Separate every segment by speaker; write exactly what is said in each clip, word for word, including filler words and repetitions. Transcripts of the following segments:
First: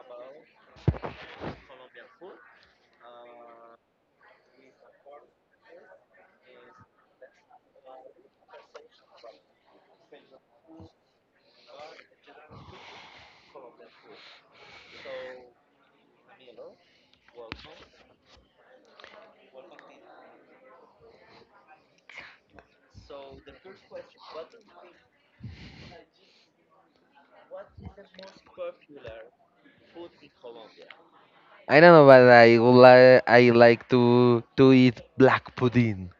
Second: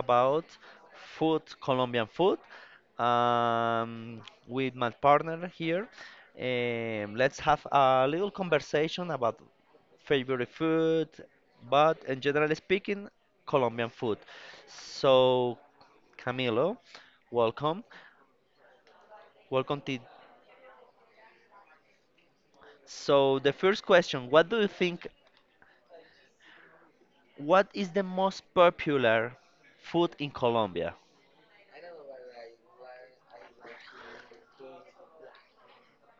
Speaker 1: about food, Colombian food, um, with my partner here. Um, let's have a little conversation about favorite food, but in general speaking, Colombian food. So, Camilo, welcome. Welcome to. So, the first question, what do you think, what is the most popular food in Colombia?
Speaker 2: I don't know, but I would like I like to to eat black pudding.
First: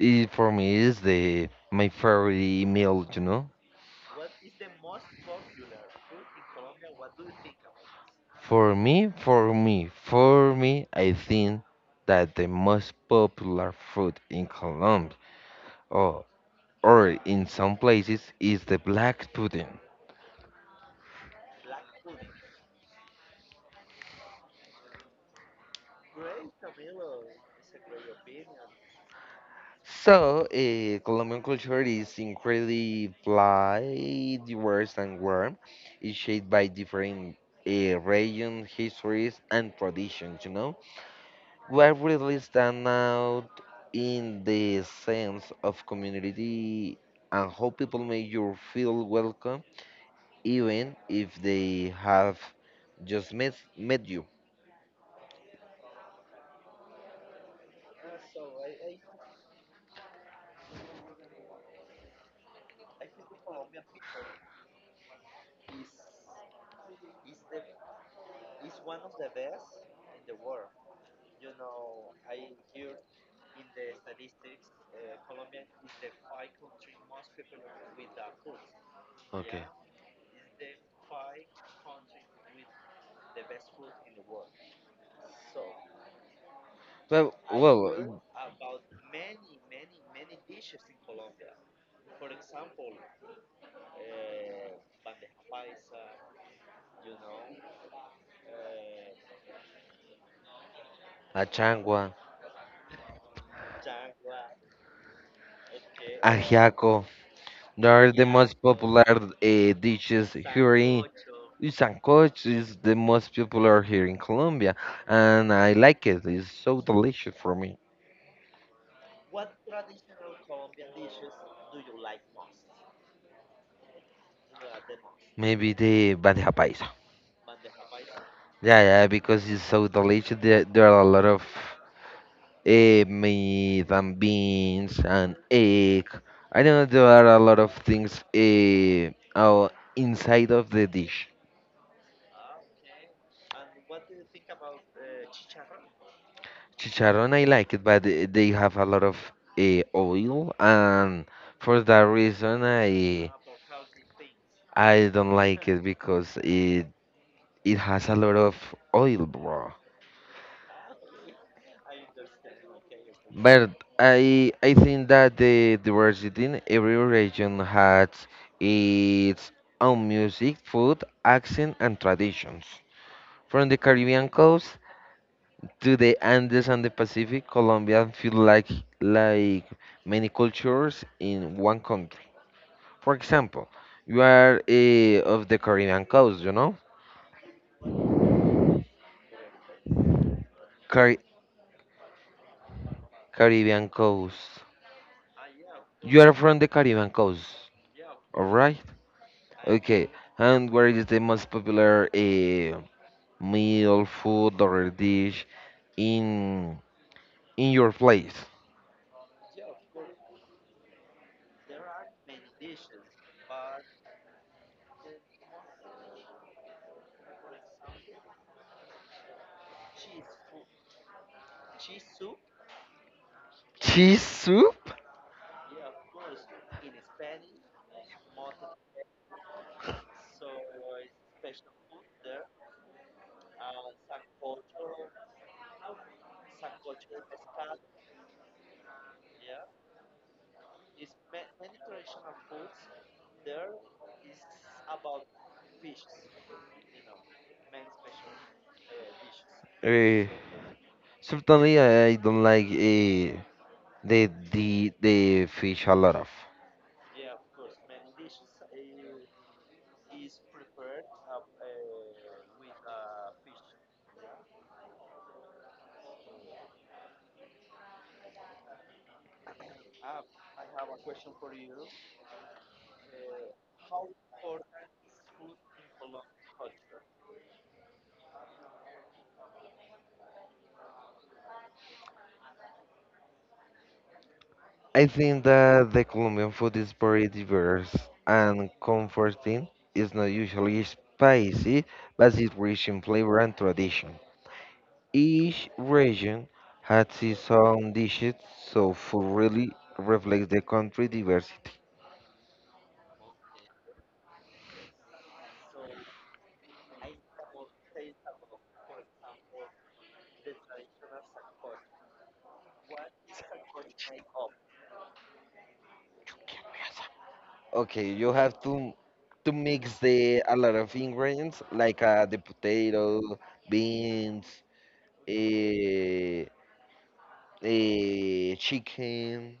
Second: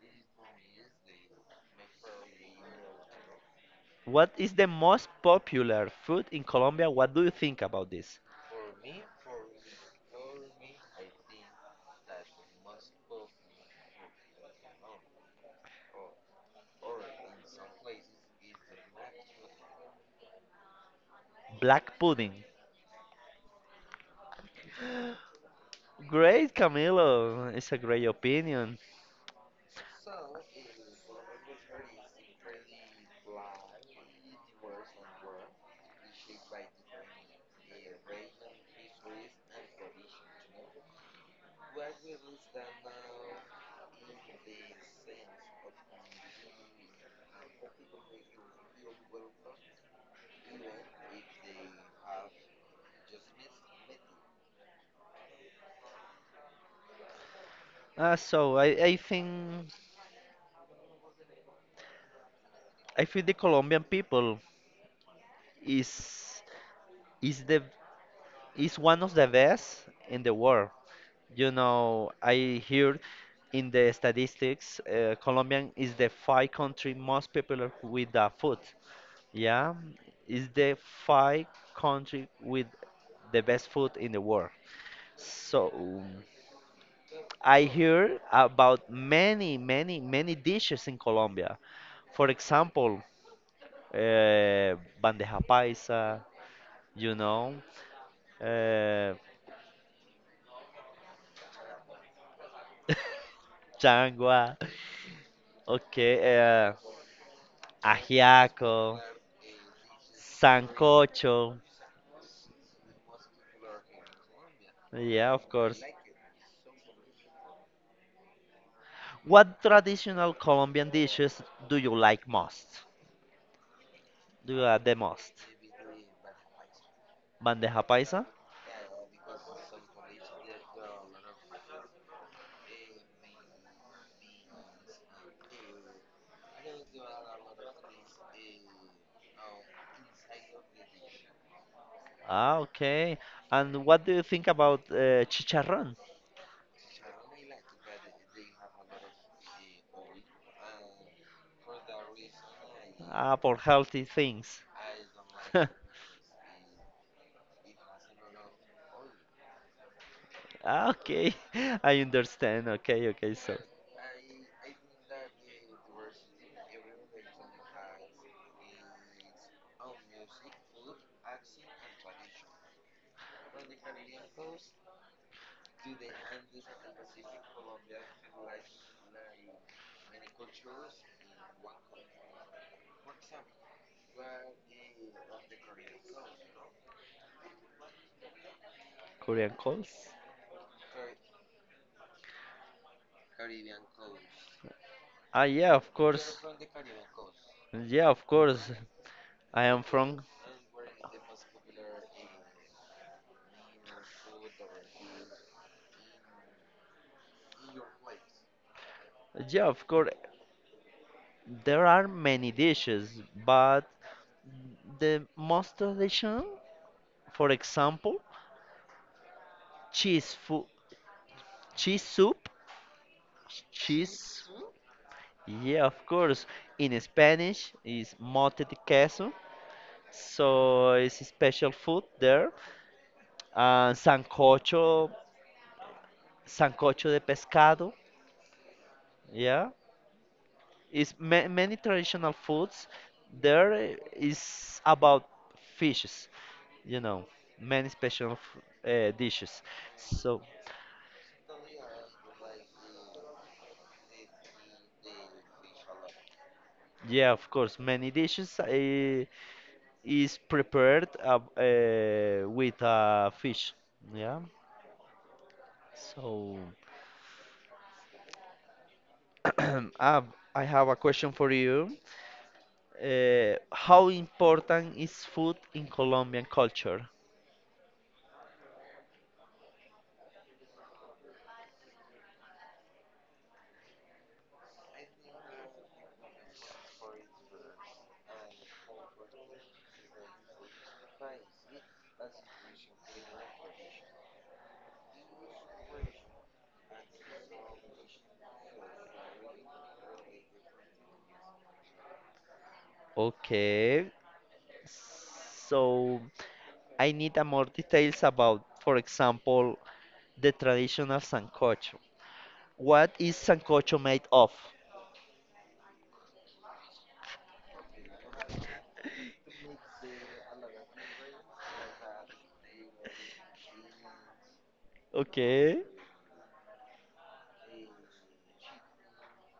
Speaker 2: It for me is the my favorite meal, you know.
Speaker 1: What is the most popular food in Colombia? What do you think about this?
Speaker 2: For me, for me, for me, I think that the most popular food in Colombia or or in some places is the black pudding.
Speaker 1: Black pudding. Great, Camilo. It's a great opinion.
Speaker 2: So, uh, Colombian culture is incredibly wide, diverse, and warm. It's shaped by different uh, regions, histories, and traditions, you know? What really stand out in the sense of community and how people make you feel welcome, even if they have just met, met you.
Speaker 1: Uh, so I, I think I feel the Colombian people is is the is one of the best in the world. You know, I hear in the statistics, uh, Colombian is the five country most popular with the food. Yeah, it's the five country with the best food in the world. So
Speaker 2: Well,
Speaker 1: I hear
Speaker 2: well,
Speaker 1: about many, many, many dishes in Colombia. For example, uh, bandeja paisa, you know, uh,
Speaker 2: Achangua,
Speaker 1: changua, okay, uh,
Speaker 2: Ajiaco. There are the most
Speaker 1: ajiaco,
Speaker 2: popular uh, dishes here in
Speaker 1: sancocho.
Speaker 2: Sancoch is the most popular here in Colombia,
Speaker 1: Yeah, of
Speaker 2: and I
Speaker 1: course.
Speaker 2: like it. It's so delicious for me.
Speaker 1: What traditional Colombian dishes do you like most? Do you like the most?
Speaker 2: Maybe the bandeja paisa.
Speaker 1: Bandeja paisa?
Speaker 2: Yeah, yeah, because it's so delicious. There, there are a lot of eh, meat and beans and egg. I know there are a lot of things eh, out inside of the dish.
Speaker 1: Ah, okay. And what do you think about uh, chicharrón?
Speaker 2: Chicharron, I like it, but th- they have a lot of uh, oil, and for that reason, I
Speaker 1: Ah, for healthy things.
Speaker 2: I don't like it because it it has a lot of oil, bro.
Speaker 1: Ah, okay. I understand. Okay, okay. So,
Speaker 2: But I I think that the diversity in every region has its own music, food, accent, and traditions. From the Caribbean coast to the Andes and the Pacific, Colombia feel like like many cultures in one country. For example, you are eh, of the Caribbean coast, you know?
Speaker 1: Korean calls?
Speaker 2: Car- Caribbean coast.
Speaker 1: Ah, yeah, of
Speaker 2: You are
Speaker 1: course.
Speaker 2: from the Caribbean coast,
Speaker 1: Yeah, of course.
Speaker 2: alright?
Speaker 1: I am
Speaker 2: Okay,
Speaker 1: from.
Speaker 2: and what is the most popular eh, meal, food, or dish in in your place?
Speaker 1: Yeah, of course. There are many dishes, but the most traditional, for example, cheese food, cheese soup,
Speaker 2: Cheese
Speaker 1: cheese.
Speaker 2: soup?
Speaker 1: Yeah, of course. In Spanish is mote de queso, so it's a special food there. Uh, Sancocho, sancocho de pescado. Yeah, it's ma many traditional foods. There i- is about fishes, you know, many special f- uh, dishes.
Speaker 2: Eh,
Speaker 1: So
Speaker 2: certainly, I don't like eh, the, the, the fish a lot of.
Speaker 1: yeah, of course, many dishes uh, is prepared uh, uh, with uh, fish. Yeah, so. Ah, I have a question for you. Uh, how important is food in Colombian culture?
Speaker 2: I think that the Colombian food is very diverse and comforting. It's not usually spicy, but it's rich in flavor and tradition. Each region has its own dishes, so food really reflects the country diversity.
Speaker 1: Okay, so I need a more details about, for example, the traditional sancocho. What is sancocho made of?
Speaker 2: Okay, you have to to mix the a lot of ingredients like uh, the potato, beans,
Speaker 1: Okay,
Speaker 2: eh, eh, chicken,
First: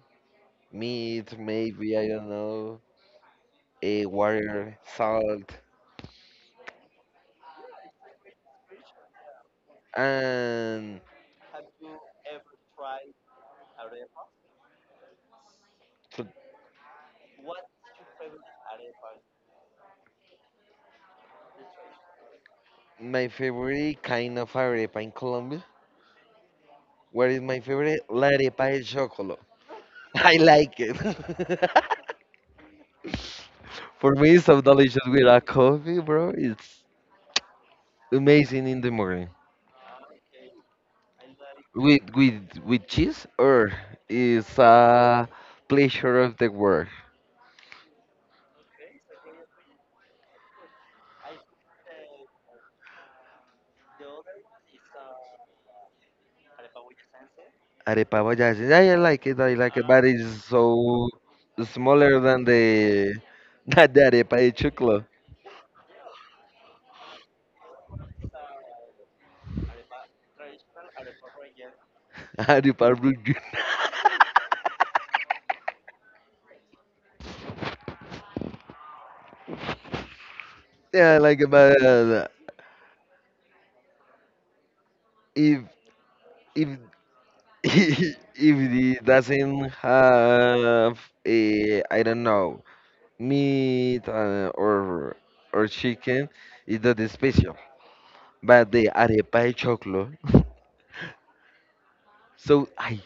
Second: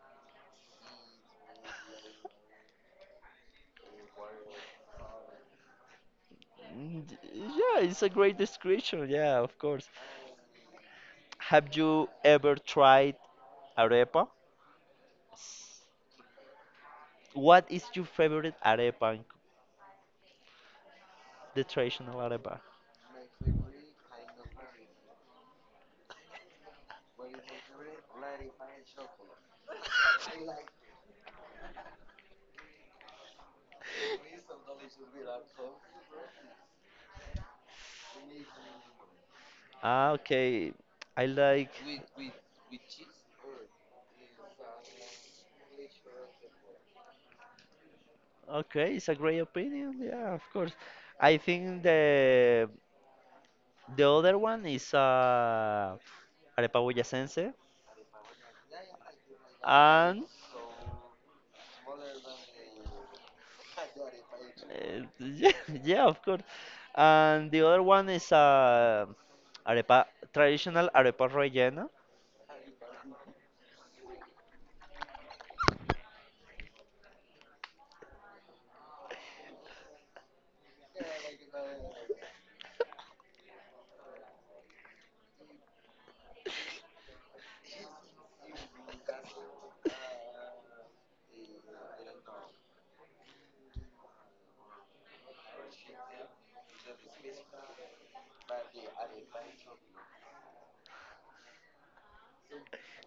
Speaker 2: meat, maybe I don't know. eh, water, salt,
Speaker 1: Mm, d- yeah, it's a great description. Yeah, of course.
Speaker 2: and
Speaker 1: Have you ever tried arepa?
Speaker 2: so
Speaker 1: What is your favorite arepa, in the traditional arepa?
Speaker 2: my favorite kind of arepa in Colombia. What is my favorite? La arepa de chocolate. I like it. For me, it's so delicious with a coffee, bro. It's amazing in the morning.
Speaker 1: Ah, okay. I like.
Speaker 2: With with with cheese, or it's a pleasure of the world.
Speaker 1: Okay, it's a great opinion. Yeah, of course. I think the the other one is uh, arepa boyacense,
Speaker 2: Arepa boyacense. Yeah, I like it. I like it, but
Speaker 1: and
Speaker 2: it's so smaller than the than the arepa de
Speaker 1: uh,
Speaker 2: chocolate.
Speaker 1: yeah, yeah, of course. And the other one is uh, arepa traditional arepa rellena.
Speaker 2: Arepa blue. Yeah, like, but uh, if if if it doesn't have a, I don't know, meat uh, or or chicken, it's not special. But the arepa de choclo, so I,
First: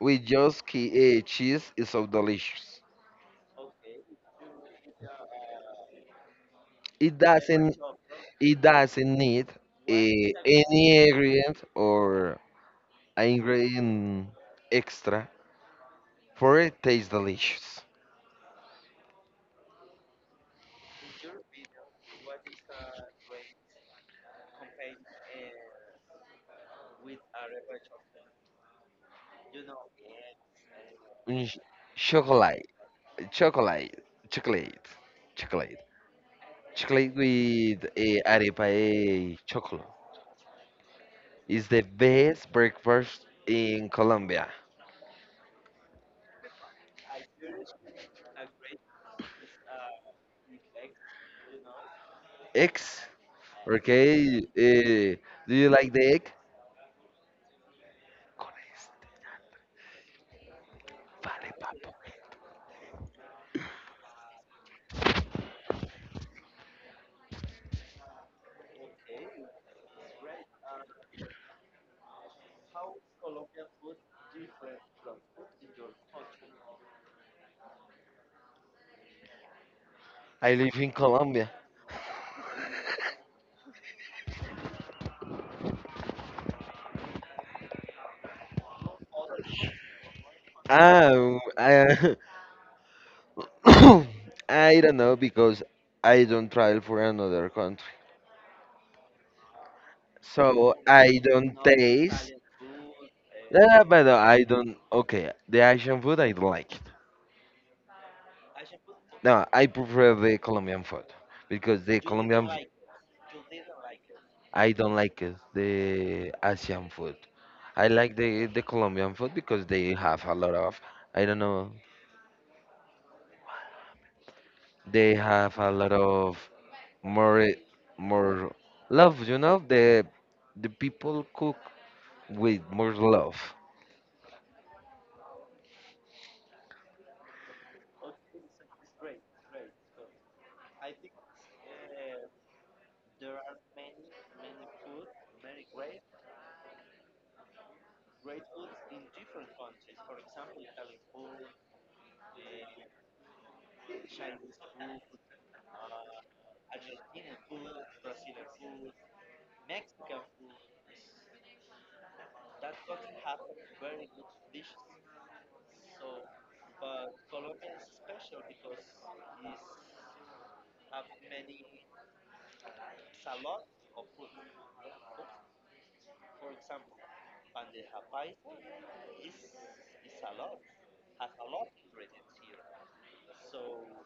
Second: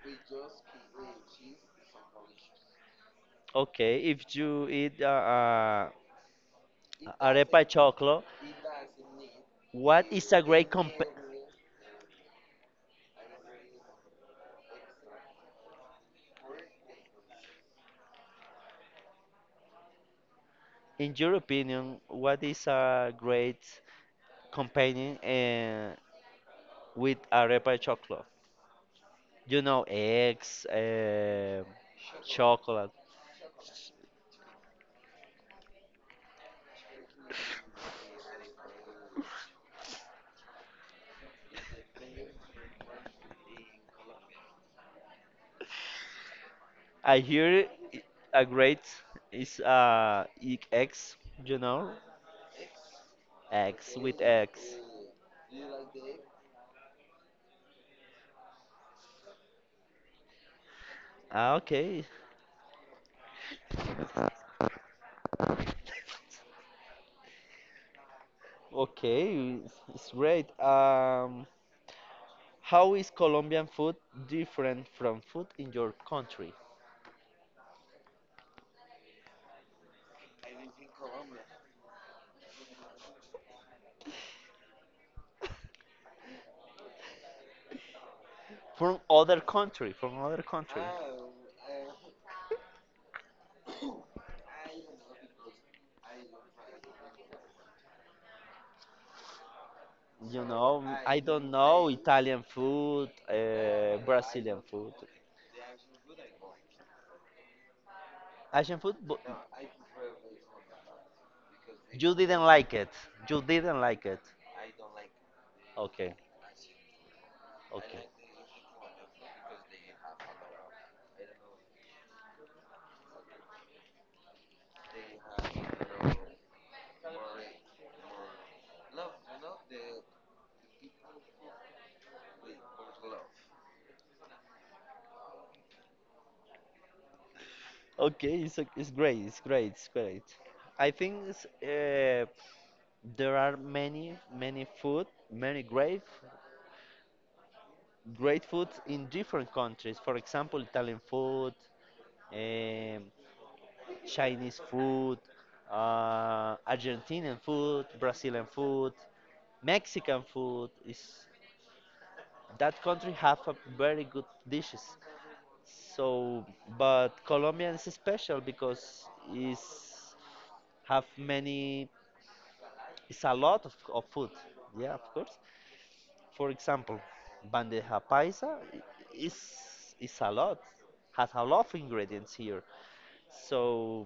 Speaker 2: with just uh, cheese is so delicious.
Speaker 1: Okay, if you eat uh, uh,
Speaker 2: It
Speaker 1: arepa
Speaker 2: doesn't
Speaker 1: choclo,
Speaker 2: it doesn't need
Speaker 1: what is
Speaker 2: eh,
Speaker 1: a great comp?
Speaker 2: any ingredient or ingredient extra for it taste delicious.
Speaker 1: In your opinion, what is a great companion uh, with arepa chocolate. You know, eggs,
Speaker 2: Mm,
Speaker 1: uh,
Speaker 2: chocolate,
Speaker 1: chocolate.
Speaker 2: chocolate, chocolate, chocolate, chocolate with eh, arepa eh, chocolate. It's the best breakfast in Colombia.
Speaker 1: I hear i- a great is uh e- eggs. You know,
Speaker 2: Eggs,
Speaker 1: eggs with
Speaker 2: okay?
Speaker 1: eggs.
Speaker 2: eh, do you like the egg? Con este, vale,
Speaker 1: Ah,
Speaker 2: papo.
Speaker 1: okay, okay, it's it's great. Um, how is Colombian food different from food in your country?
Speaker 2: I live in Colombia.
Speaker 1: From other country, from other country.
Speaker 2: Ah, I, I don't know because I don't travel for another country,
Speaker 1: You
Speaker 2: so
Speaker 1: know, m-
Speaker 2: I
Speaker 1: I don't
Speaker 2: don't
Speaker 1: know
Speaker 2: taste.
Speaker 1: Italian food,
Speaker 2: Yeah,
Speaker 1: uh,
Speaker 2: but uh, I
Speaker 1: Brazilian
Speaker 2: don't.
Speaker 1: food.
Speaker 2: Okay, the Asian food I don't like it.
Speaker 1: Asian food? But
Speaker 2: No, I prefer the Colombian food because the
Speaker 1: you didn't
Speaker 2: Colombian f-
Speaker 1: like it. You didn't like it.
Speaker 2: I don't like it,
Speaker 1: Okay.
Speaker 2: the Asian food. I
Speaker 1: Okay.
Speaker 2: like the the Colombian food because they have a lot of I don't know. They have a lot of more more love. You know the the people cook with more love.
Speaker 1: Okay, it's, o- it's great, it's great, it's great. I think it's, uh, there are many, many food, many great, great food in different countries. For example, Italian food, um, Chinese food, uh, Argentinian food, Brazilian food, Mexican food is that country have a very good dishes. So, but Colombia is special because is have many. It's a lot of, of food. Yeah, of course. For example, bandeja paisa i- is is a lot. Has a lot of ingredients here. So,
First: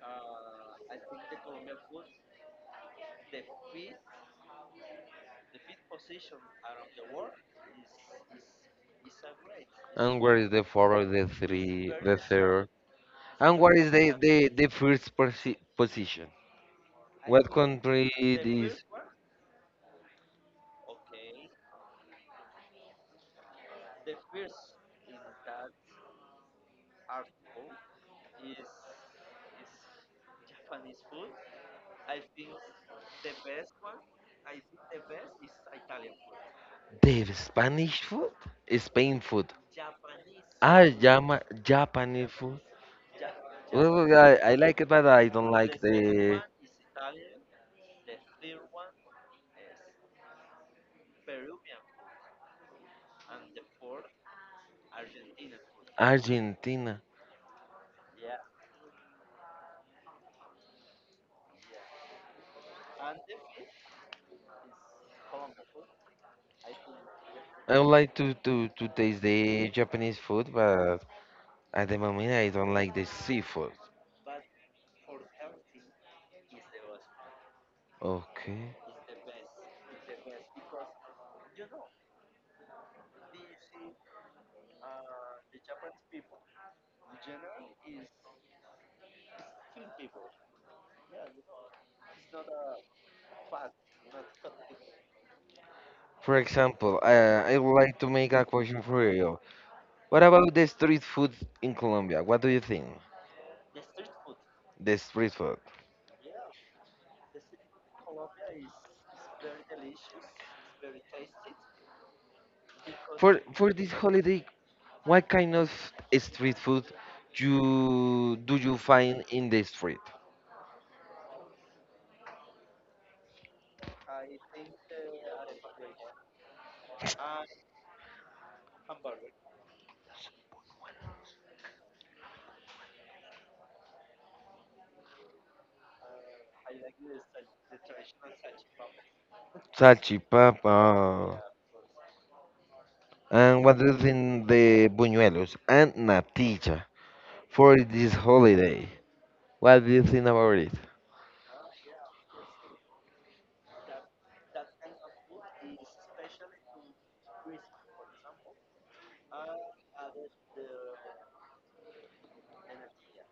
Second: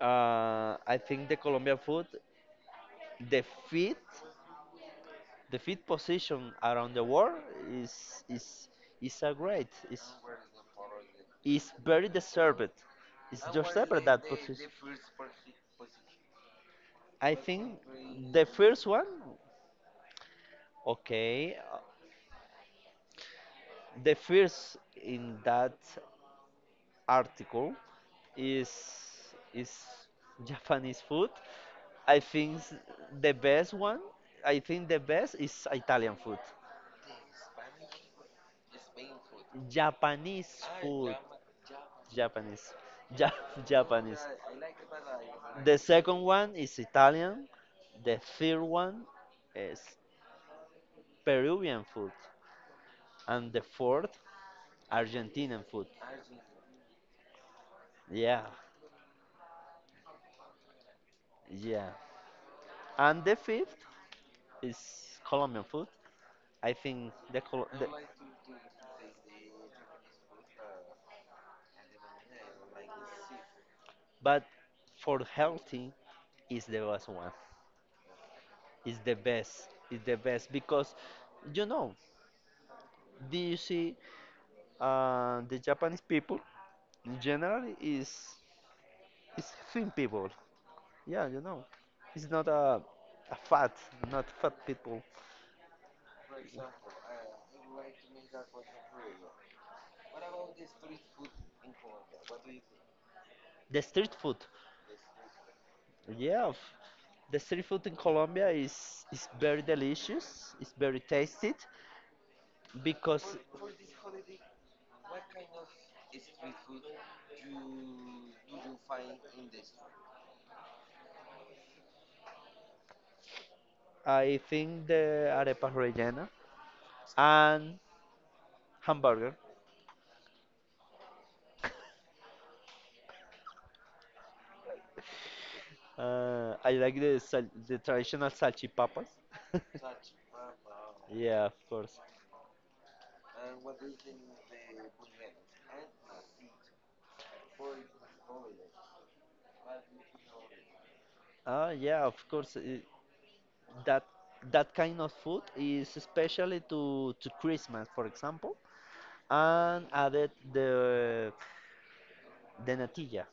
Speaker 1: uh, I think the Colombian food, the fit. The fifth position around the world is is is a great. is
Speaker 2: And where is the four or the
Speaker 1: is
Speaker 2: three,
Speaker 1: very
Speaker 2: the
Speaker 1: deserved.
Speaker 2: third?
Speaker 1: It's
Speaker 2: And where
Speaker 1: just
Speaker 2: is
Speaker 1: deserved
Speaker 2: the,
Speaker 1: that
Speaker 2: the,
Speaker 1: position.
Speaker 2: the first posi- position?
Speaker 1: I
Speaker 2: What
Speaker 1: think
Speaker 2: country
Speaker 1: the
Speaker 2: it is
Speaker 1: first one, okay, uh, the first in that article is is Japanese food. I think s- the best one, I think the best is Italian food.
Speaker 2: the Spanish food? Spain food.
Speaker 1: Japanese
Speaker 2: Ah,
Speaker 1: food.
Speaker 2: Jama, Japanese food.
Speaker 1: Japanese. Ja
Speaker 2: Well,
Speaker 1: Japanese.
Speaker 2: I, I like it, but I don't
Speaker 1: The
Speaker 2: like
Speaker 1: second
Speaker 2: the
Speaker 1: one is Italian. The third one is Peruvian food. And the fourth, Argentinian food.
Speaker 2: Argentina.
Speaker 1: Yeah, yeah. And the fifth is Colombian food. I think the, Col-
Speaker 2: I
Speaker 1: the
Speaker 2: would like to, to, to taste the Japanese food, but at the moment I don't like the seafood.
Speaker 1: but for healthy is the best one.
Speaker 2: Okay.
Speaker 1: Is the best. Is the best because you know, do you see uh, the Japanese people? In general, is is thin people. Yeah, you know, it's not a, a fat, not fat people.
Speaker 2: For example, uh, I would like to make a question for you. What about the street food in Colombia? What do you think?
Speaker 1: The street food.
Speaker 2: The street food.
Speaker 1: Yeah, f- the street food in Colombia is is very delicious. It's very tasty because
Speaker 2: For for this holiday, what kind of street food you do you find in the street?
Speaker 1: I think the arepa rellena and hamburger. Uh, I like the sal- the traditional salchipapas.
Speaker 2: Salchipapa.
Speaker 1: Yeah, of course.
Speaker 2: And what do you think the buñuelos and natilla for this holiday? What do you think about it?
Speaker 1: Ah, yeah, of course. that that kind of food is especially to to Christmas, for example, and added the the natilla,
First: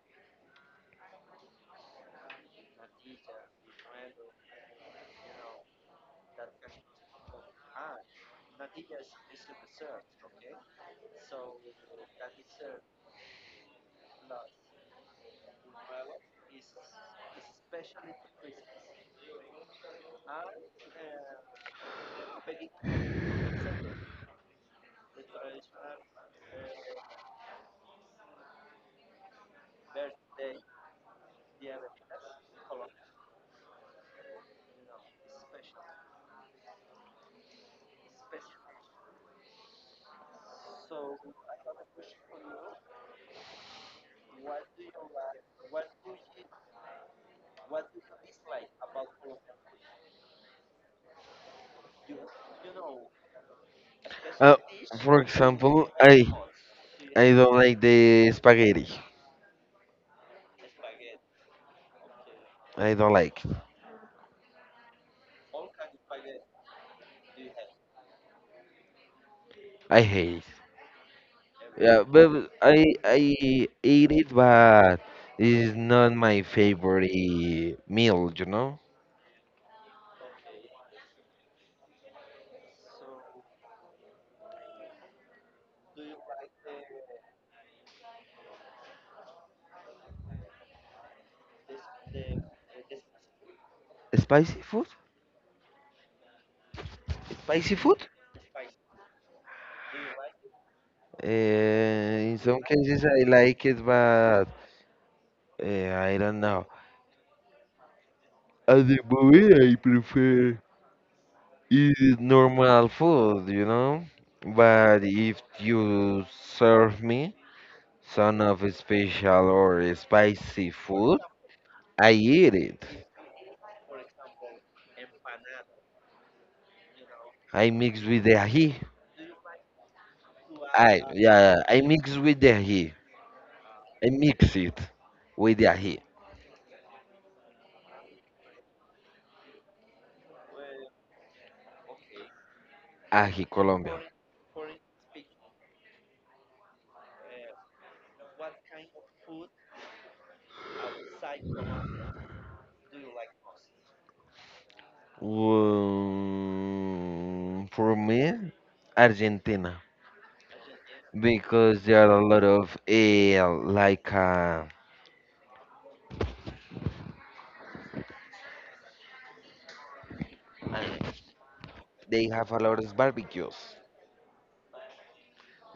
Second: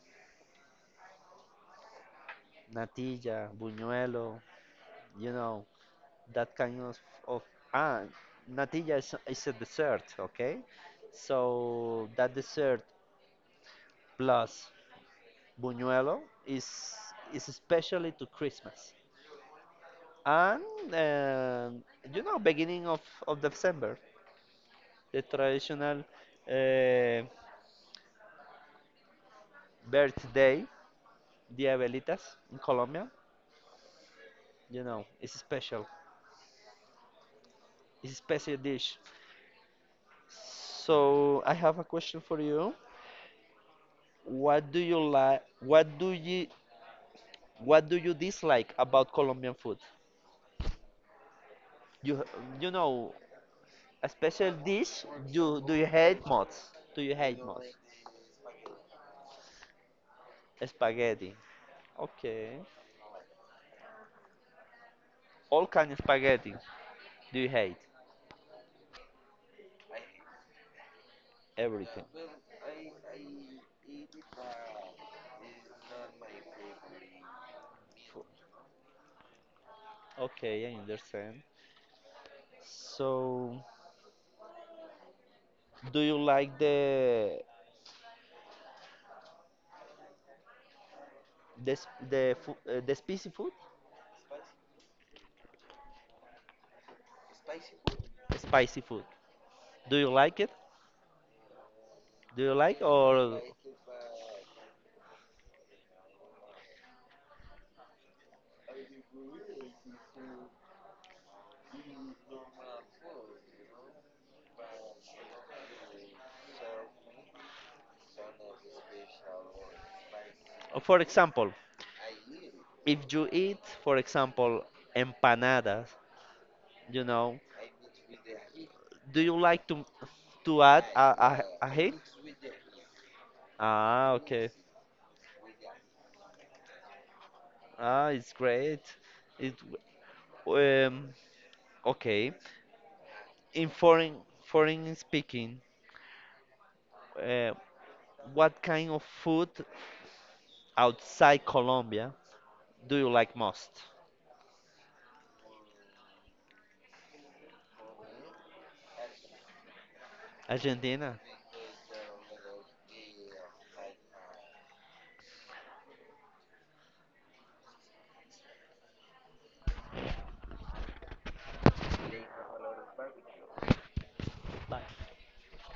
Speaker 1: natilla, buñuelo, you know, that kind of of ah, natilla is is a dessert, okay? So that dessert plus buñuelo is is especially to Christmas. And um you know, beginning of, of December, the traditional uh, birthday, the abuelitas in Colombia. You know, it's special. It's a special dish. So I have a question for you. What do you like? What do you What do you dislike about Colombian food? You you know a special
Speaker 2: Uh,
Speaker 1: dish.
Speaker 2: for
Speaker 1: You do you
Speaker 2: example, I
Speaker 1: hate mods? Do you
Speaker 2: I
Speaker 1: hate
Speaker 2: don't like the spaghetti.
Speaker 1: spaghetti? Okay.
Speaker 2: I don't like.
Speaker 1: All kind of spaghetti. Do you hate
Speaker 2: I hate it. Yeah,
Speaker 1: everything?
Speaker 2: but I I eat it, but it's not my favorite meal. You know,
Speaker 1: Okay, I understand. So, do you like the The s- the fu- uh, the spicy food,
Speaker 2: spicy food. Spicy food.
Speaker 1: spicy food. Do you like it?
Speaker 2: Uh, in
Speaker 1: Do you
Speaker 2: some
Speaker 1: like
Speaker 2: cases I
Speaker 1: or
Speaker 2: like it, but uh, I don't know. At the moment, I prefer It's normal food, you know? But if you serve me some of special or spicy
Speaker 1: or for
Speaker 2: food,
Speaker 1: example,
Speaker 2: I eat it.
Speaker 1: if you eat, for example, empanadas, you know,
Speaker 2: I mix with the ají.
Speaker 1: do you like to to add
Speaker 2: I yeah,
Speaker 1: a a,
Speaker 2: yeah, yeah.
Speaker 1: a
Speaker 2: I
Speaker 1: head?
Speaker 2: mix with the ají. I
Speaker 1: Ah, okay.
Speaker 2: mix it with the ají.
Speaker 1: Ah, it's great. It w- um okay.
Speaker 2: Ají
Speaker 1: In
Speaker 2: Colombia.
Speaker 1: foreign foreign speaking, uh, what kind of food outside Colombia do you like most?
Speaker 2: Um, for me, Argentina.
Speaker 1: Argentina.
Speaker 2: Because there are a lot of eh, like uh, they have a lot of barbecues.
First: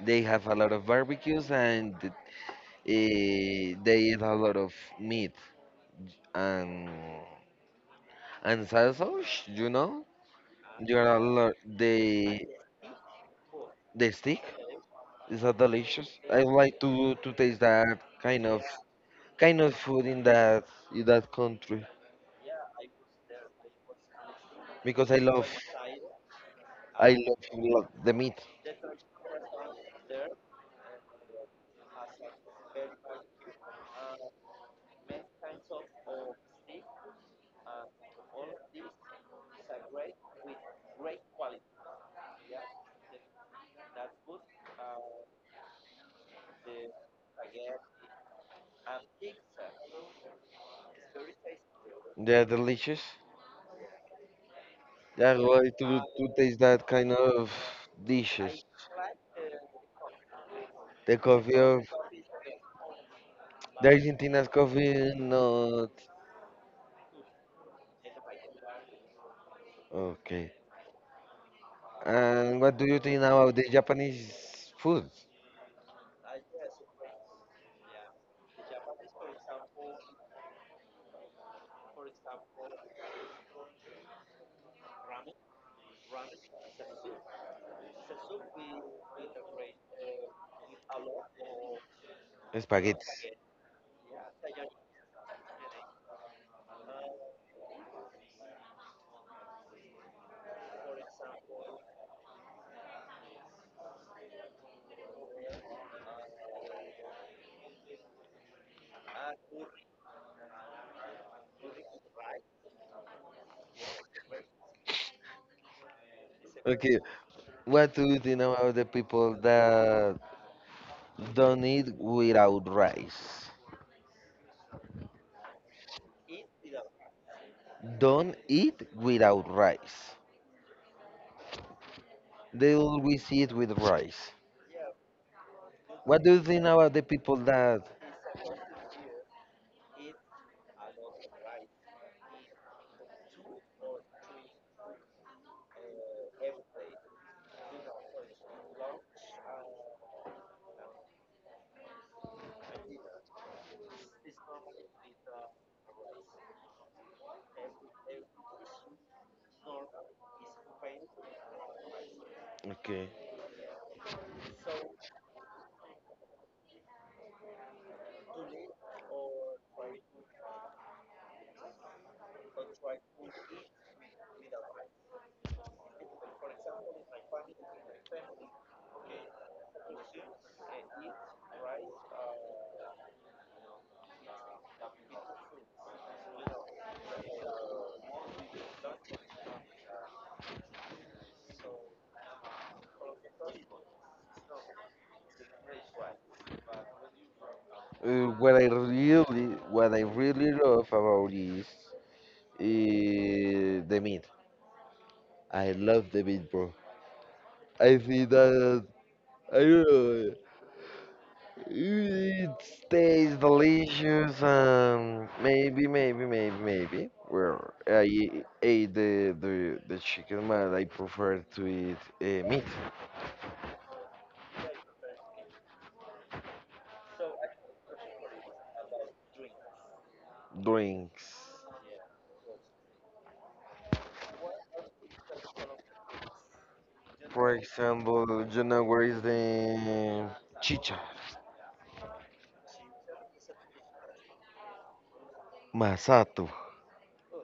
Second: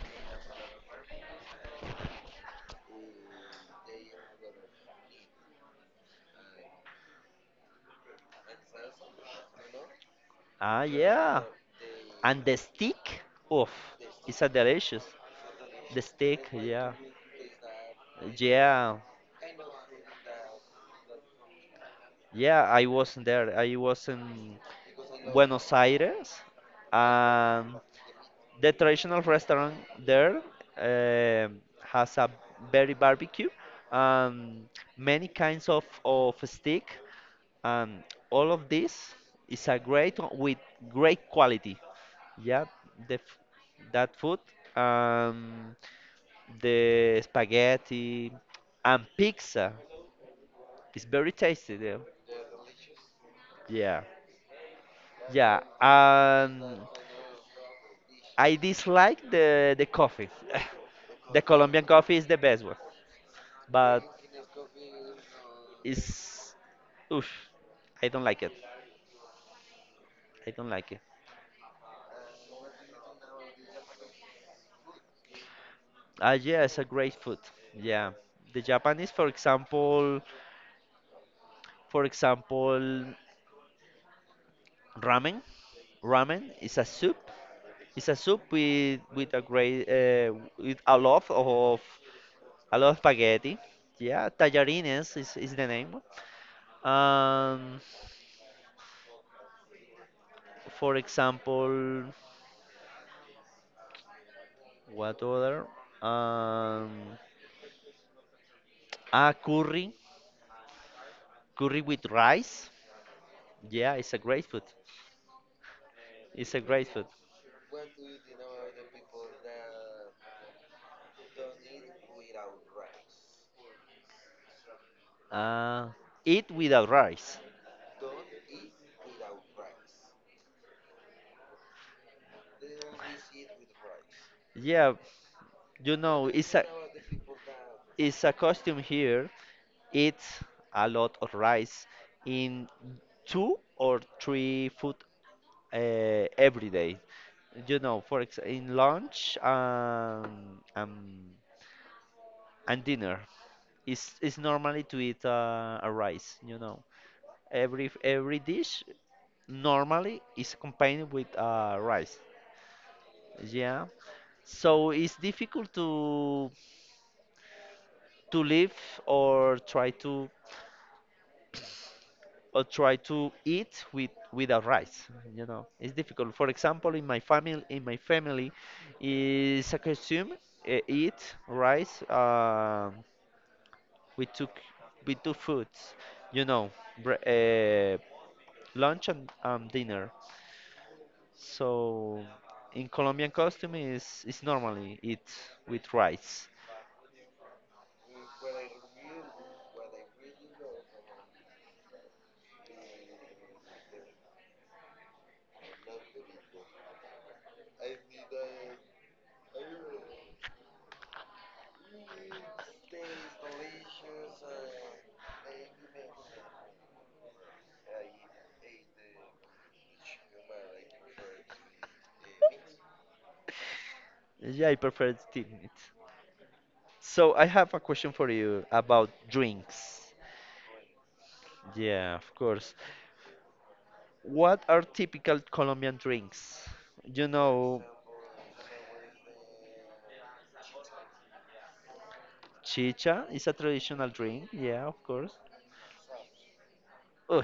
Speaker 2: They have a lot of barbecues and uh, they eat a lot of meat and and sausage. You know,
Speaker 1: Ah,
Speaker 2: you are a
Speaker 1: yeah.
Speaker 2: lot.
Speaker 1: And
Speaker 2: They
Speaker 1: the steak, oof,
Speaker 2: they
Speaker 1: it's
Speaker 2: stick.
Speaker 1: a delicious.
Speaker 2: Is that
Speaker 1: The
Speaker 2: delicious? I
Speaker 1: steak,
Speaker 2: like
Speaker 1: yeah,
Speaker 2: to to taste that kind of
Speaker 1: yeah,
Speaker 2: kind of food in that in that country
Speaker 1: yeah. I wasn't there. I was in
Speaker 2: because I love
Speaker 1: Buenos Aires,
Speaker 2: I love a
Speaker 1: and
Speaker 2: lot the meat.
Speaker 1: the traditional restaurant there um has a very barbecue, um, many kinds of, of steak, and all of this is a great o- with great quality. Yeah, the, f- that food, um, the spaghetti and pizza is very tasty there.
Speaker 2: They are delicious.
Speaker 1: Yeah,
Speaker 2: Yeah, I would
Speaker 1: yeah.
Speaker 2: like to to taste that
Speaker 1: Um,
Speaker 2: kind of dishes.
Speaker 1: I dislike the the coffee.
Speaker 2: The
Speaker 1: The
Speaker 2: coffee of
Speaker 1: Colombian coffee is the best one,
Speaker 2: the
Speaker 1: but
Speaker 2: Argentina's coffee, not.
Speaker 1: it's oof. I don't like it. I
Speaker 2: Okay.
Speaker 1: don't like it.
Speaker 2: And what do you think about the Japanese food?
Speaker 1: Ah, yeah, it's a great food. Yeah, the Japanese, for example, for example, ramen. Ramen is a soup. It's a soup with with a great uh, with a lot of a lot of
Speaker 2: Spaghetti.
Speaker 1: spaghetti. Yeah, tallarines is, is the name. Um, For example, what other? Um, ah, curry, curry with rice. Yeah, it's a great food. It's a great
Speaker 2: Okay.
Speaker 1: food.
Speaker 2: What do you think about the people that don't eat without rice?
Speaker 1: Uh, Eat without rice.
Speaker 2: Don't eat without rice. They always eat with rice.
Speaker 1: Yeah, you
Speaker 2: What
Speaker 1: know,
Speaker 2: do you
Speaker 1: it's
Speaker 2: think
Speaker 1: a
Speaker 2: about the people that?
Speaker 1: it's a costume here. Eat a lot of rice in two or three food uh, every day. You know, for ex In lunch um, um, and dinner. It's it's normally to eat uh, a rice, you know. Every every dish normally is accompanied with uh, rice.
Speaker 2: Okay.
Speaker 1: Yeah. So it's difficult to to live or try to or try to eat with without rice. You know, it's difficult. For example, in my family, in my family, is a consume uh, eat rice uh, with two c- with two foods. You know, bre- uh, Lunch and um, dinner. So in Colombian costume is is normally eat with rice.
Speaker 2: Uh, what I really, what I really love about is uh, the meat. I love the meat, bro. I think that I don't know. It tastes delicious. Um, maybe, maybe, maybe, maybe. Well, I e- ate the the, the chicken, but I prefer to eat uh, meat
Speaker 1: Yeah, I prefer it eating it. So I have a question for you about drinks.
Speaker 2: drinks.
Speaker 1: Yeah, of course. What are typical Colombian drinks? You
Speaker 2: For
Speaker 1: know,
Speaker 2: example, you know where is the chicha
Speaker 1: Chicha is a traditional drink. Yeah, of course.
Speaker 2: masato?
Speaker 1: Oh,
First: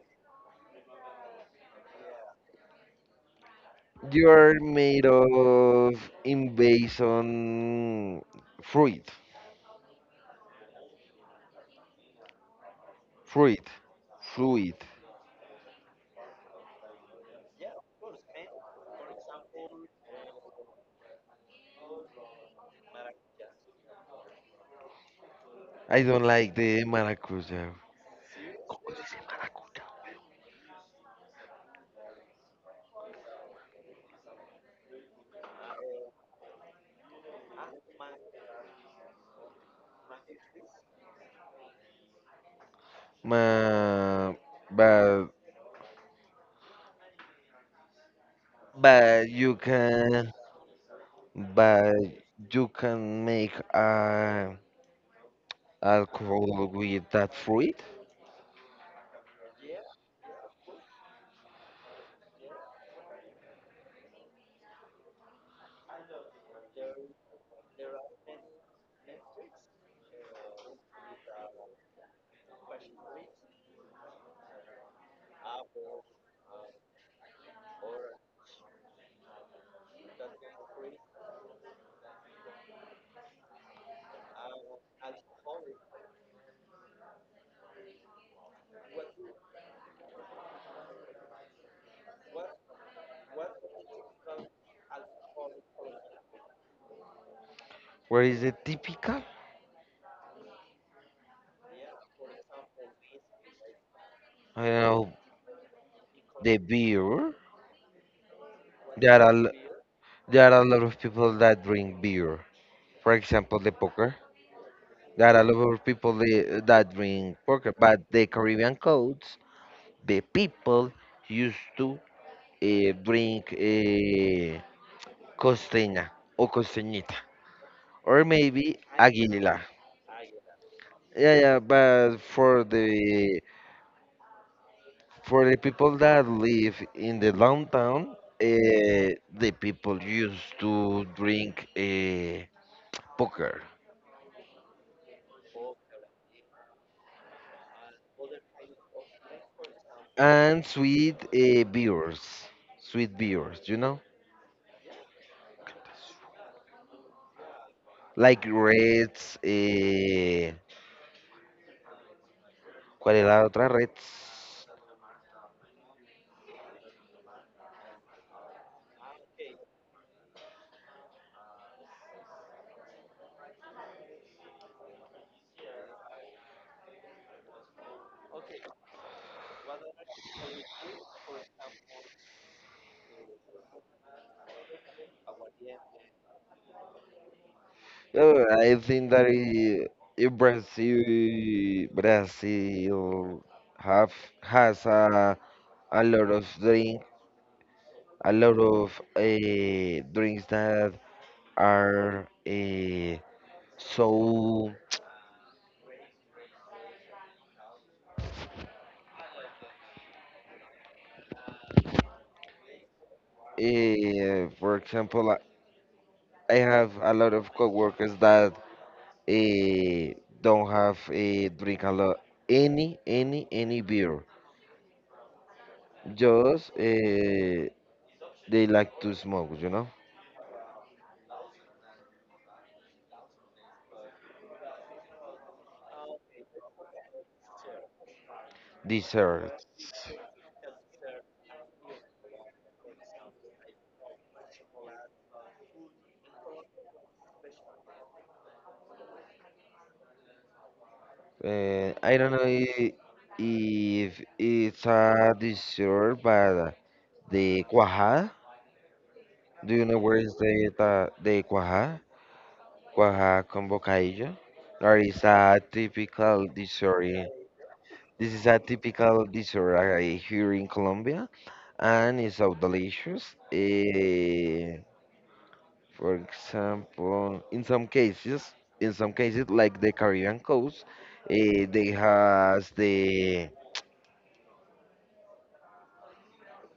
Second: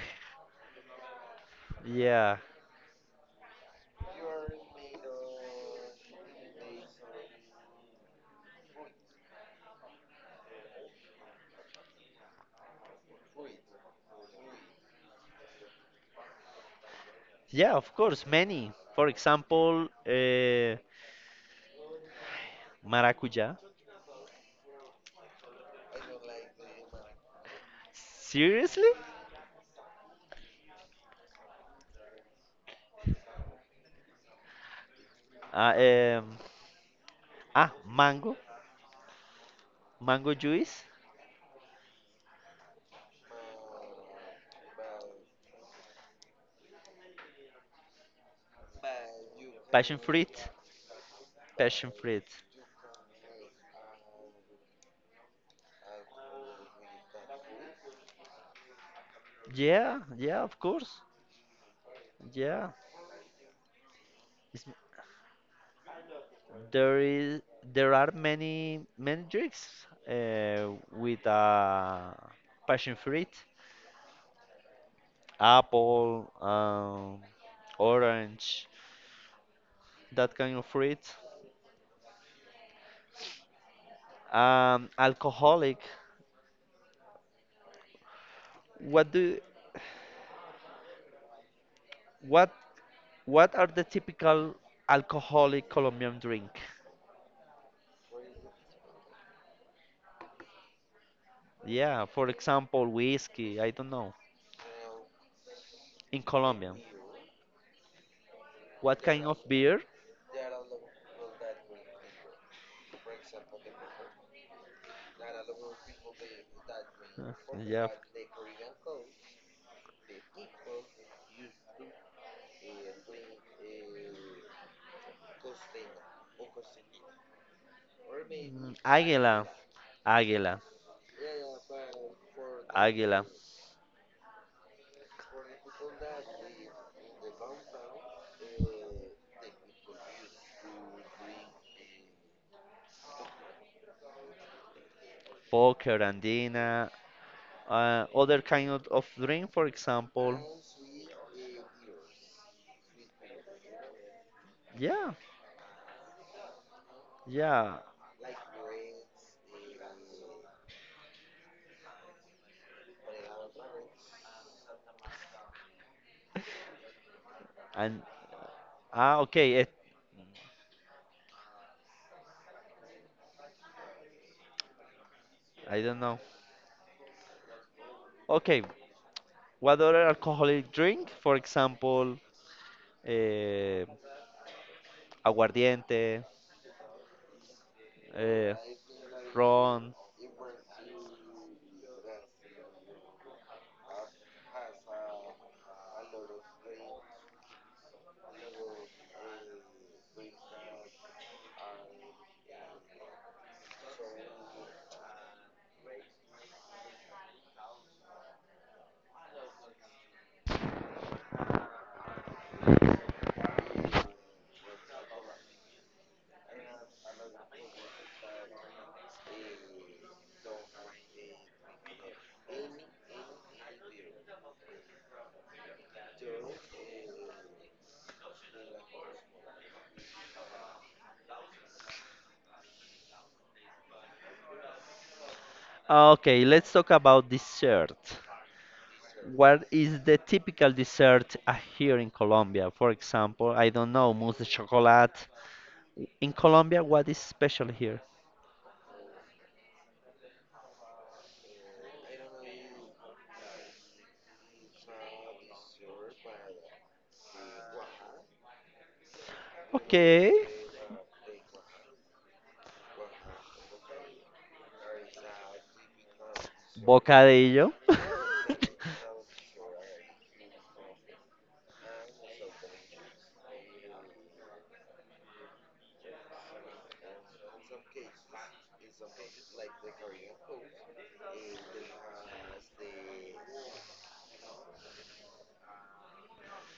Speaker 1: yeah.
Speaker 2: You're made of in based on fruit, fruit, fruit.
Speaker 1: Yeah, of course, many. For example, uh, maracuja.
Speaker 2: I don't like the maracuja.
Speaker 1: Seriously? Ah, um, ah, mango, mango juice,
Speaker 2: Ma, but but you
Speaker 1: passion
Speaker 2: can
Speaker 1: fruit, passion
Speaker 2: but
Speaker 1: fruit.
Speaker 2: you can make uh, alcohol with that fruit.
Speaker 1: Yeah, yeah, of course. Yeah, it's, there is there are many many drinks uh, with uh, passion fruit, apple, um, orange, that kind of fruit. Um, alcoholic. What do what What are the typical alcoholic Colombian drink?
Speaker 2: Where is it typical?
Speaker 1: Yeah, for example, whiskey, I don't know.
Speaker 2: I know
Speaker 1: In
Speaker 2: the
Speaker 1: Colombia,
Speaker 2: beer.
Speaker 1: what
Speaker 2: There
Speaker 1: kind
Speaker 2: are
Speaker 1: of
Speaker 2: l-
Speaker 1: beer?
Speaker 2: there are a lot of people that drink beer. For example, the poker. There are a lot of people the- that
Speaker 1: Uh,
Speaker 2: drink poker.
Speaker 1: Yeah.
Speaker 2: But the Caribbean codes, the people used to uh, drink uh, costeña or costeñita, or
Speaker 1: Mm,
Speaker 2: maybe
Speaker 1: Águila,
Speaker 2: Aguila.
Speaker 1: Águila,
Speaker 2: Yeah, yeah, but for
Speaker 1: Águila,
Speaker 2: the for the people that live in the downtown, uh, the people used to drink uh, poker
Speaker 1: Poker, Andina, uh, other kind of, of drink, for example.
Speaker 2: and sweet uh, beers, sweet beers, you know,
Speaker 1: Yeah, yeah.
Speaker 2: like Reds. Uh, ¿Cuál es la otra? Reds.
Speaker 1: And ah, okay, it, I don't know. Okay, what other alcoholic drink? For example, eh, aguardiente,
Speaker 2: Oh,
Speaker 1: eh,
Speaker 2: I think that I-
Speaker 1: ron.
Speaker 2: I- Brazil Brazil have has a a lot of drink, a lot of uh, drinks that are uh, so. Uh, for example, I I have a lot of coworkers that uh, don't have a drink a lot any any any beer. Just uh, they like to smoke, you know,
Speaker 1: Ah, okay, let's talk about dessert. What is
Speaker 2: desserts.
Speaker 1: the typical dessert uh, here in Colombia? For example, I don't know, mousse de chocolate. In Colombia, what is special here?
Speaker 2: Uh, I don't know i- if it's a dessert, but the cuajada. Do you know where
Speaker 1: Okay,
Speaker 2: is the the, the cuajá? Cuajá con bocadillo? Or is a typical dessert.
Speaker 1: bocadillo.
Speaker 2: This is a typical dessert uh, here in Colombia, and it's so delicious. Eh, for example, in some cases, in some cases, like the Caribbean coast, eh, they has the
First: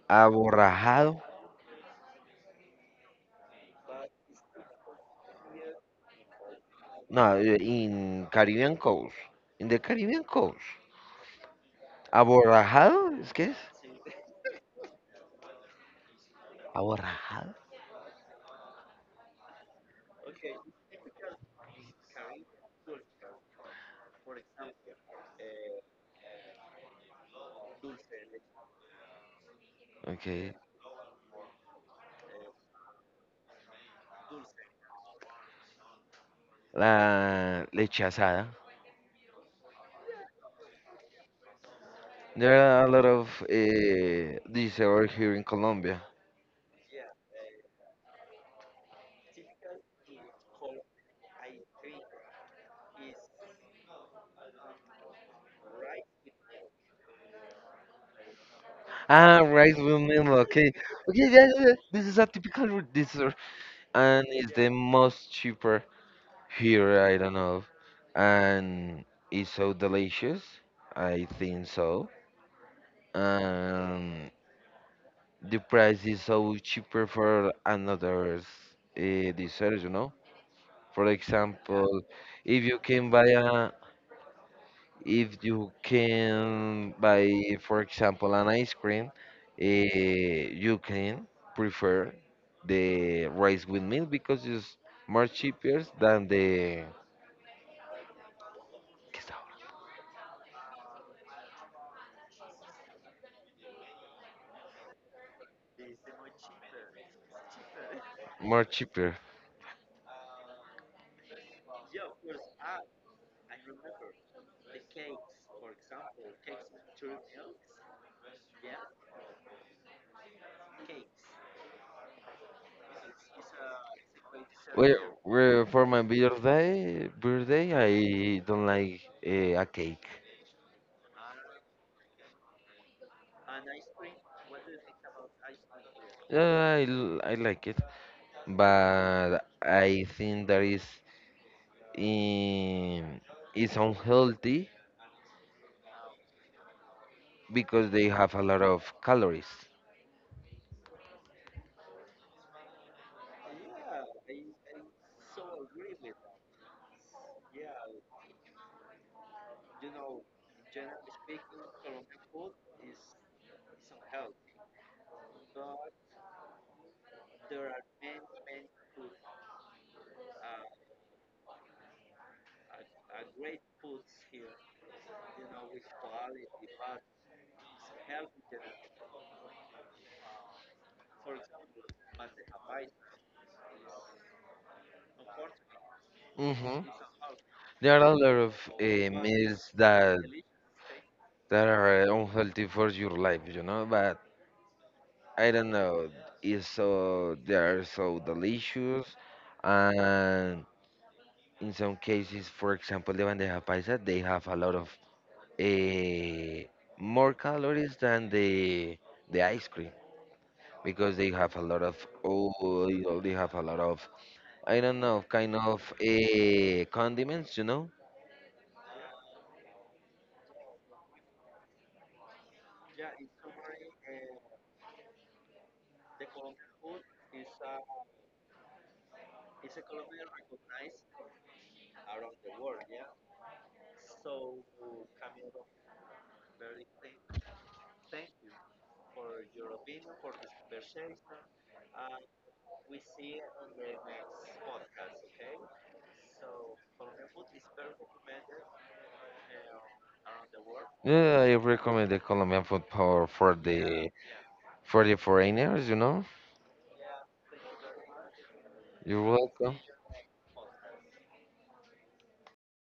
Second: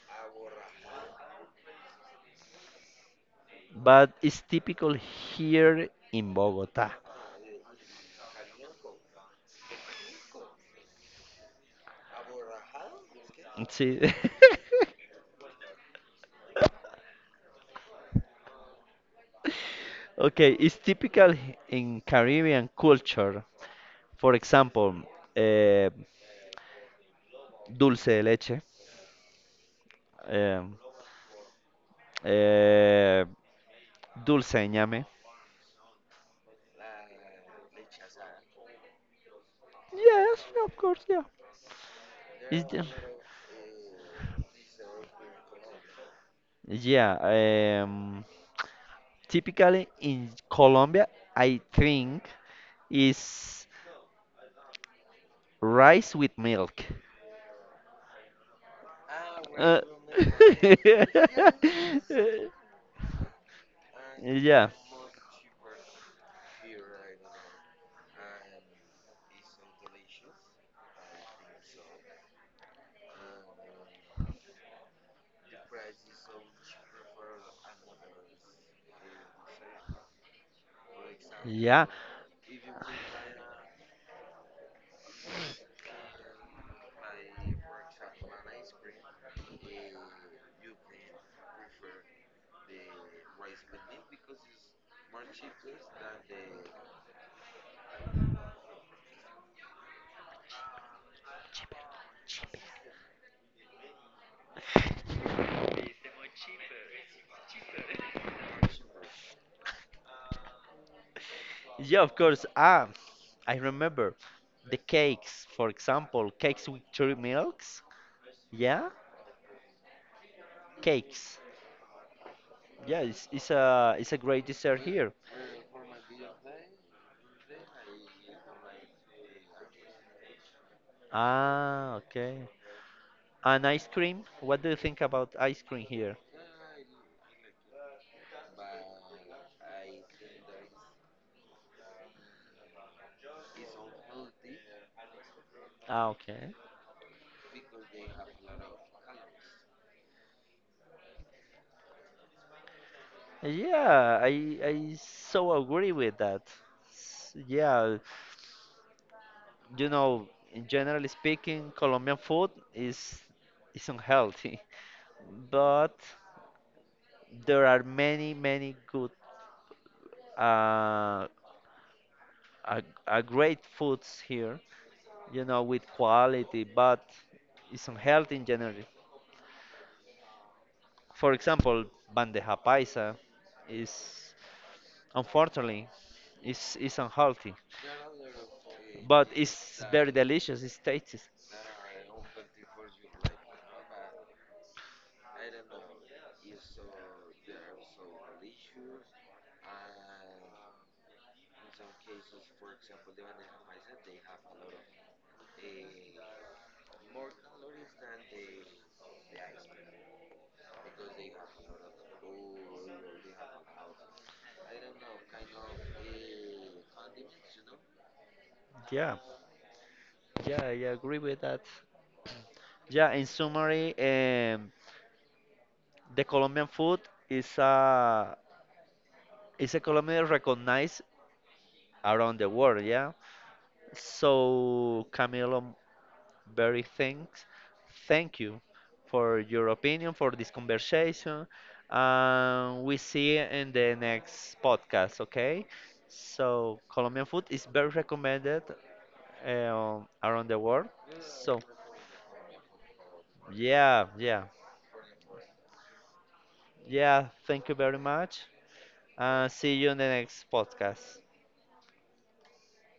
Speaker 2: aborrajado.
Speaker 1: But it's typical here in Bogota.
Speaker 2: No, eh, in Caribbean coast, in the Caribbean coast, aborrajado, ¿es qué es?
Speaker 1: Sí.
Speaker 2: Aborrajado.
Speaker 1: Okay, it's typical h- in Caribbean culture. For example, eh, dulce de leche,
Speaker 2: Okay.
Speaker 1: um, eh, dulce de ñame.
Speaker 2: La leche asada.
Speaker 1: Yes, of course, yeah.
Speaker 2: There
Speaker 1: It's
Speaker 2: are
Speaker 1: the-
Speaker 2: a lot of uh, these over here in Colombia.
Speaker 1: yeah, um, typically in Colombia, I think is rice with milk.
Speaker 2: Ah, rice
Speaker 1: Uh,
Speaker 2: with meal. Okay, okay. Yeah, yeah, yeah, this is a typical r- dessert, and it's the
Speaker 1: yeah,
Speaker 2: most cheaper here. I don't know, and it's so delicious. I think so. Um, the price is so cheaper for another uh, dessert. You know, for
Speaker 1: yeah,
Speaker 2: example, if you can buy a if you can buy, for example, an ice cream, eh, you can prefer the rice with milk because it's more cheaper than the more cheaper.
Speaker 1: yeah. Of course. Ah, I remember the cakes. For example, cakes with cherry milks. Yeah, cakes. Yeah, it's, it's a it's a great dessert
Speaker 2: Well,
Speaker 1: here.
Speaker 2: well, for my birthday, birthday, I don't like uh, a cake.
Speaker 1: Ah, okay. And ice cream. What do you think about ice cream here?
Speaker 2: Yeah, I, l- I like it, but I think that is in is unhealthy
Speaker 1: Ah, okay.
Speaker 2: because they have a lot of calories.
Speaker 1: Yeah, I I so agree with that. S- Yeah. you know, in generally speaking, Colombian food is is unhealthy, but there are many many good uh, uh, uh great foods here, you know, with quality, but it's unhealthy in general. For example, bandeja paisa is unfortunately is
Speaker 2: Hmm,
Speaker 1: is unhealthy,
Speaker 2: there are a lot of uh,
Speaker 1: but
Speaker 2: meals
Speaker 1: it's very
Speaker 2: that
Speaker 1: delicious. It's tasty.
Speaker 2: that are unhealthy for your life, you know. But I don't know. It's so they are so delicious, and in some cases, for example, the bandeja paisa, they have a lot of uh, more calories than the the ice cream because they have a lot of oil, they have a lot of I don't know, kind of eh, condiments, you know?
Speaker 1: Yeah, yeah, I agree with that. Yeah, in summary, um, the Colombian food is a is a Colombian recognized around the world. Yeah. So Camilo, very thanks, thank you for your opinion for this conversation. Um, we see you in the next podcast. Okay. So Colombian food is very recommended um, around the world.
Speaker 2: Yeah, I
Speaker 1: So
Speaker 2: recommend the Colombian food for for
Speaker 1: yeah,
Speaker 2: the
Speaker 1: yeah,
Speaker 2: for the foreigners, you know.
Speaker 1: yeah. Thank you very much.
Speaker 2: You're
Speaker 1: And see
Speaker 2: welcome.
Speaker 1: you in the next podcast.